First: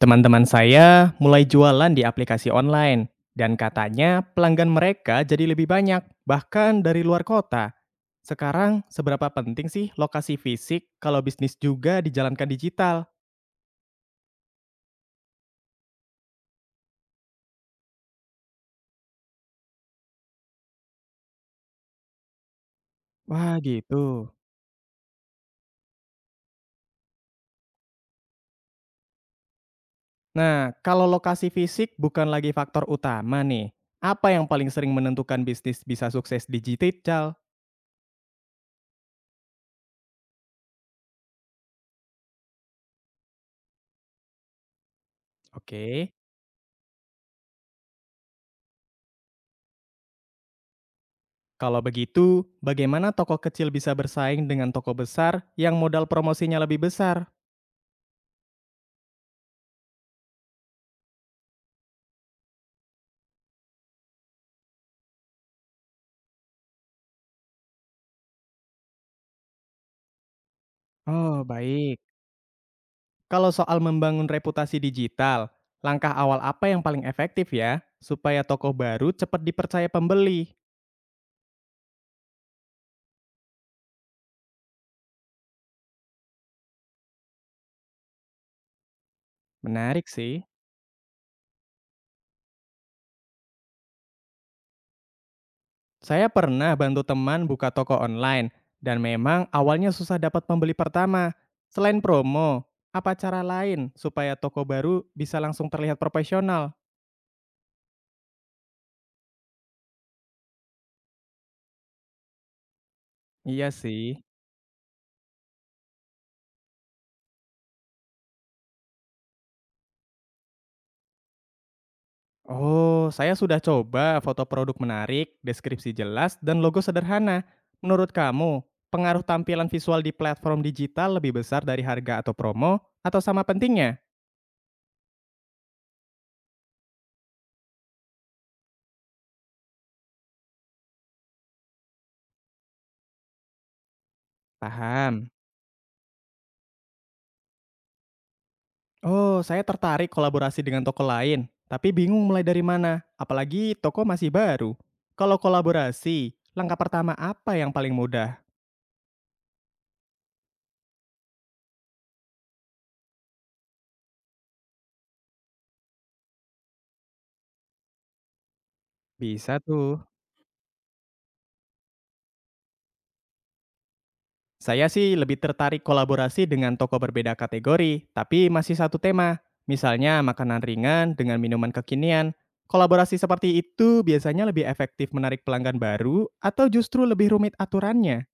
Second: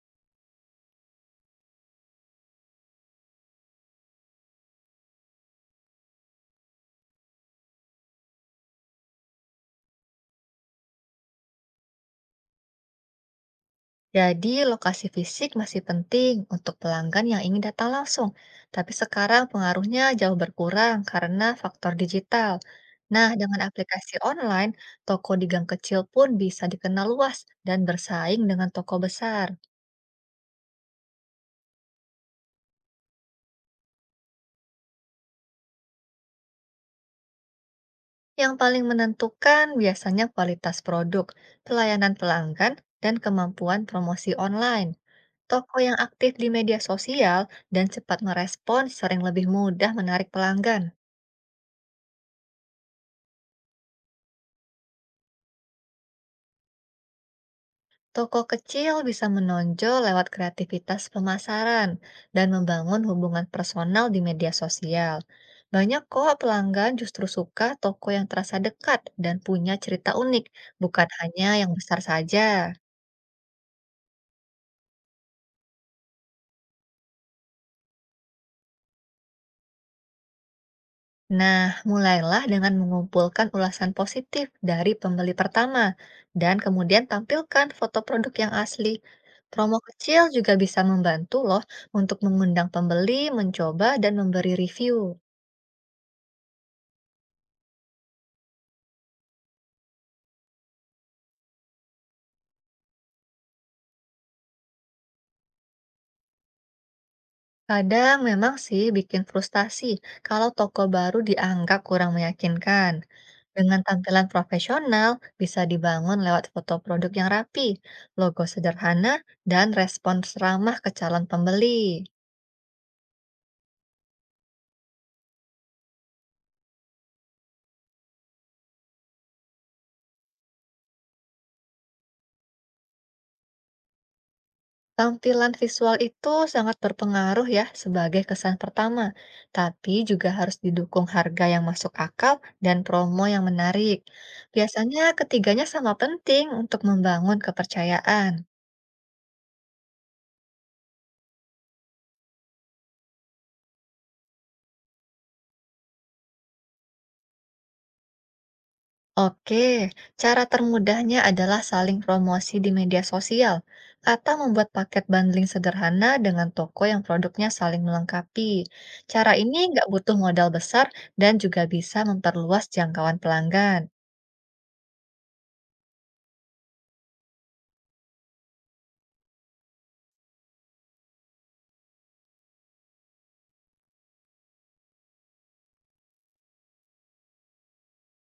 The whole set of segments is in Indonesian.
Teman-teman saya mulai jualan di aplikasi online, dan katanya pelanggan mereka jadi lebih banyak, bahkan dari luar kota. Sekarang, seberapa penting sih lokasi fisik kalau bisnis juga dijalankan digital? Jadi, lokasi fisik masih penting untuk pelanggan yang ingin datang langsung, tapi sekarang pengaruhnya jauh berkurang karena faktor digital. Nah, Wah, dengan gitu. aplikasi online, toko di gang kecil pun bisa dikenal luas dan bersaing dengan toko besar. Nah, kalau lokasi fisik bukan lagi faktor utama nih. Apa yang paling sering menentukan bisnis bisa sukses digital? Yang paling menentukan biasanya kualitas produk, pelayanan pelanggan, dan kemampuan promosi online. Toko yang Oke, aktif di media sosial dan cepat merespon sering lebih mudah menarik pelanggan. kalau begitu, bagaimana toko kecil bisa bersaing dengan toko besar yang modal promosinya lebih besar? Toko kecil bisa menonjol lewat kreativitas pemasaran dan membangun hubungan personal di media sosial. Banyak kok pelanggan justru suka toko yang terasa dekat dan punya cerita unik, bukan Oh, hanya yang besar baik. saja. Kalau soal membangun reputasi digital, langkah awal apa yang paling efektif ya, supaya toko baru cepat dipercaya pembeli? Nah, mulailah dengan mengumpulkan ulasan positif dari pembeli pertama dan kemudian tampilkan foto produk yang asli. Promo Menarik kecil sih. juga bisa membantu loh untuk mengundang pembeli mencoba dan memberi review. Saya pernah bantu teman buka toko online, dan memang awalnya susah dapat pembeli pertama. Selain promo, apa cara lain supaya toko baru bisa langsung terlihat profesional? Kadang memang sih bikin frustasi kalau toko baru dianggap kurang meyakinkan. Iya Dengan sih. tampilan profesional, bisa dibangun lewat foto produk yang rapi, logo sederhana, dan respons ramah ke calon pembeli. Oh, saya sudah coba foto produk menarik, deskripsi jelas, dan logo sederhana. Menurut kamu, pengaruh tampilan visual di platform digital lebih besar dari harga atau promo, atau sama pentingnya? Tampilan visual itu sangat berpengaruh ya sebagai kesan pertama, tapi juga harus didukung harga yang masuk akal dan promo yang menarik. Biasanya Paham. ketiganya sama penting untuk membangun kepercayaan. Oh, saya tertarik kolaborasi dengan toko lain, tapi bingung mulai dari mana, apalagi toko masih baru. Kalau kolaborasi, langkah pertama apa yang paling mudah? Oke, cara termudahnya adalah saling promosi di media sosial atau membuat paket bundling sederhana dengan toko yang produknya saling melengkapi. Cara Bisa ini nggak tuh. butuh modal besar dan juga bisa memperluas jangkauan pelanggan. Saya sih lebih tertarik kolaborasi dengan toko berbeda kategori, tapi masih satu tema. Misalnya makanan ringan dengan minuman kekinian. Kolaborasi seperti itu biasanya lebih efektif menarik pelanggan baru atau justru lebih rumit aturannya?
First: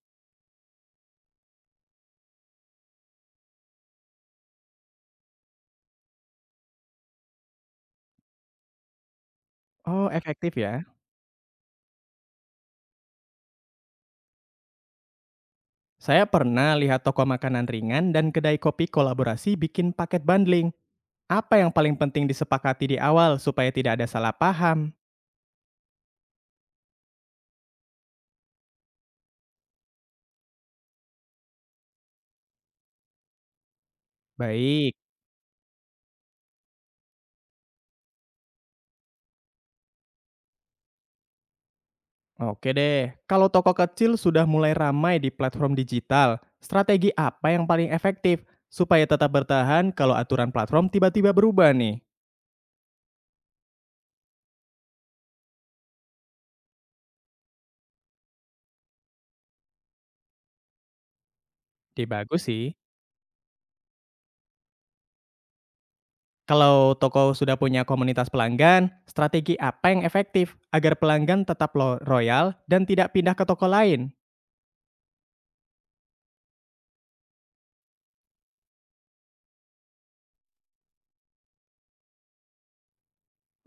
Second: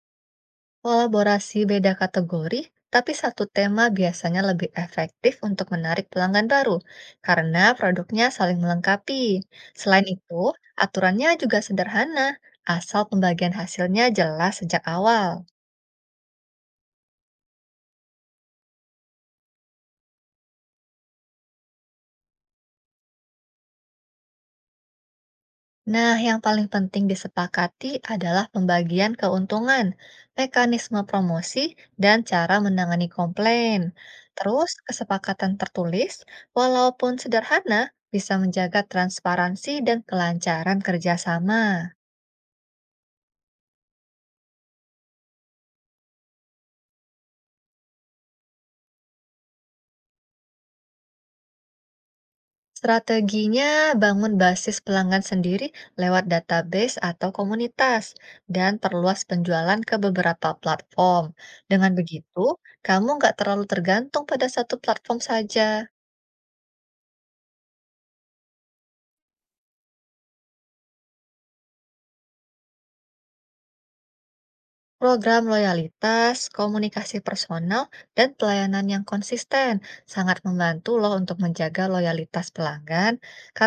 Kolaborasi beda kategori, tapi satu tema biasanya lebih efektif untuk menarik pelanggan baru karena produknya saling melengkapi. Selain Oh, itu, efektif ya. aturannya juga sederhana, asal pembagian hasilnya jelas sejak awal. Saya pernah lihat toko makanan ringan dan kedai kopi kolaborasi bikin paket bundling. Apa yang paling penting disepakati di awal supaya tidak ada salah paham? Nah, yang paling penting disepakati adalah pembagian keuntungan, mekanisme promosi, dan cara menangani komplain. Terus, Baik. kesepakatan tertulis, walaupun sederhana, bisa menjaga transparansi dan kelancaran kerjasama. Oke deh, kalau toko kecil sudah mulai ramai di platform digital, strategi apa yang paling efektif supaya tetap bertahan kalau aturan platform tiba-tiba berubah nih? Strateginya, bangun basis pelanggan sendiri lewat database atau komunitas, dan perluas penjualan ke beberapa platform. Dengan Di bagus begitu, sih. kamu nggak terlalu tergantung pada satu platform saja. Kalau toko sudah punya komunitas pelanggan, strategi apa yang efektif agar pelanggan tetap loyal dan tidak pindah ke toko lain? Program loyalitas, komunikasi personal, dan pelayanan yang konsisten sangat membantu loh untuk menjaga loyalitas pelanggan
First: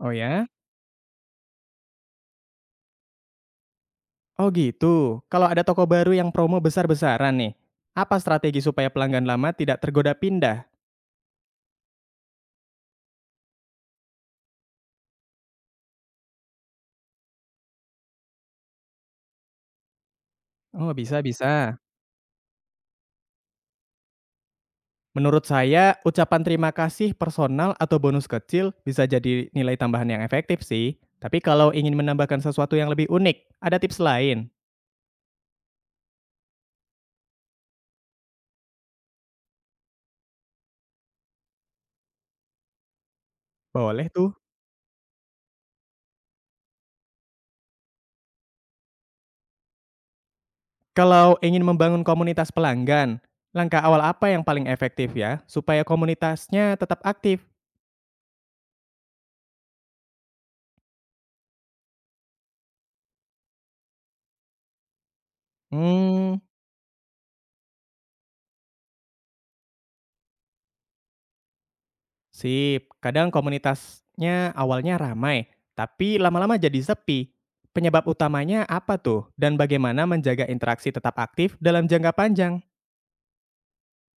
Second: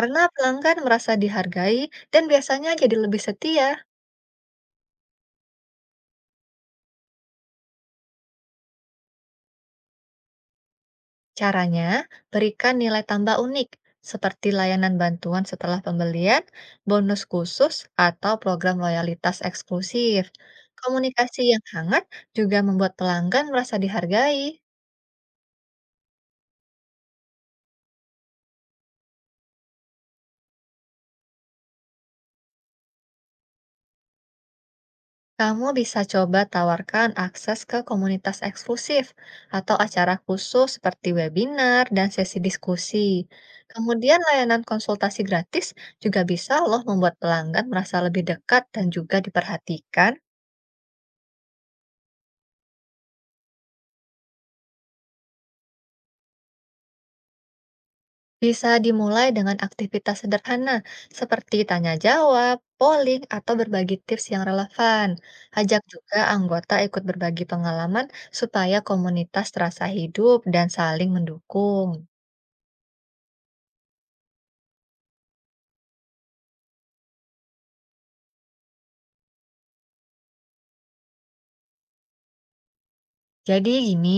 Oh ya? pelanggan merasa dihargai dan biasanya jadi lebih setia. Oh gitu. Kalau ada toko baru yang promo besar-besaran nih, apa strategi supaya pelanggan lama tidak tergoda pindah? Caranya, berikan nilai tambah unik seperti layanan bantuan setelah pembelian, bonus khusus, atau program loyalitas eksklusif. Oh, bisa Komunikasi yang bisa. hangat juga membuat pelanggan merasa dihargai. Menurut saya, ucapan terima kasih personal atau bonus kecil bisa jadi nilai tambahan yang efektif sih. Tapi kalau ingin menambahkan sesuatu yang lebih unik, ada tips lain? Kamu bisa coba tawarkan akses ke komunitas eksklusif atau acara khusus seperti webinar dan sesi diskusi. Boleh Kemudian tuh. layanan konsultasi gratis juga bisa loh membuat pelanggan merasa lebih dekat dan juga diperhatikan. Kalau ingin membangun komunitas pelanggan, langkah awal apa yang paling efektif ya supaya komunitasnya tetap aktif? Bisa dimulai dengan aktivitas sederhana seperti tanya jawab, polling, atau berbagi tips yang relevan. Ajak juga Hmm, anggota ikut berbagi pengalaman supaya komunitas terasa hidup dan saling mendukung. sip. Kadang komunitasnya awalnya ramai, tapi lama-lama jadi sepi. Penyebab utamanya apa tuh? Dan bagaimana menjaga interaksi tetap aktif dalam jangka panjang? Jadi gini,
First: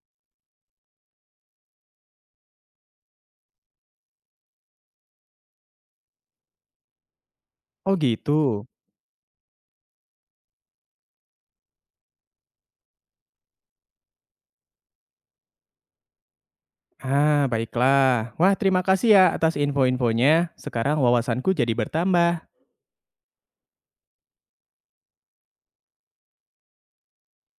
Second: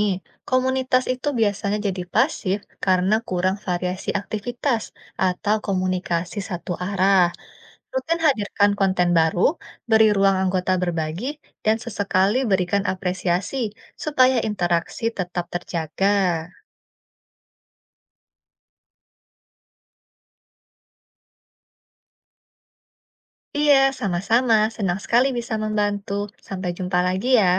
komunitas itu biasanya jadi pasif karena kurang variasi aktivitas atau komunikasi satu arah. Oh Rutin gitu. hadirkan konten baru, beri ruang anggota berbagi, dan sesekali berikan apresiasi supaya interaksi tetap terjaga. Ah, baiklah. Wah, terima kasih ya atas info-infonya. Sekarang wawasanku jadi bertambah. Iya, sama-sama. Senang sekali bisa membantu. Sampai jumpa lagi ya.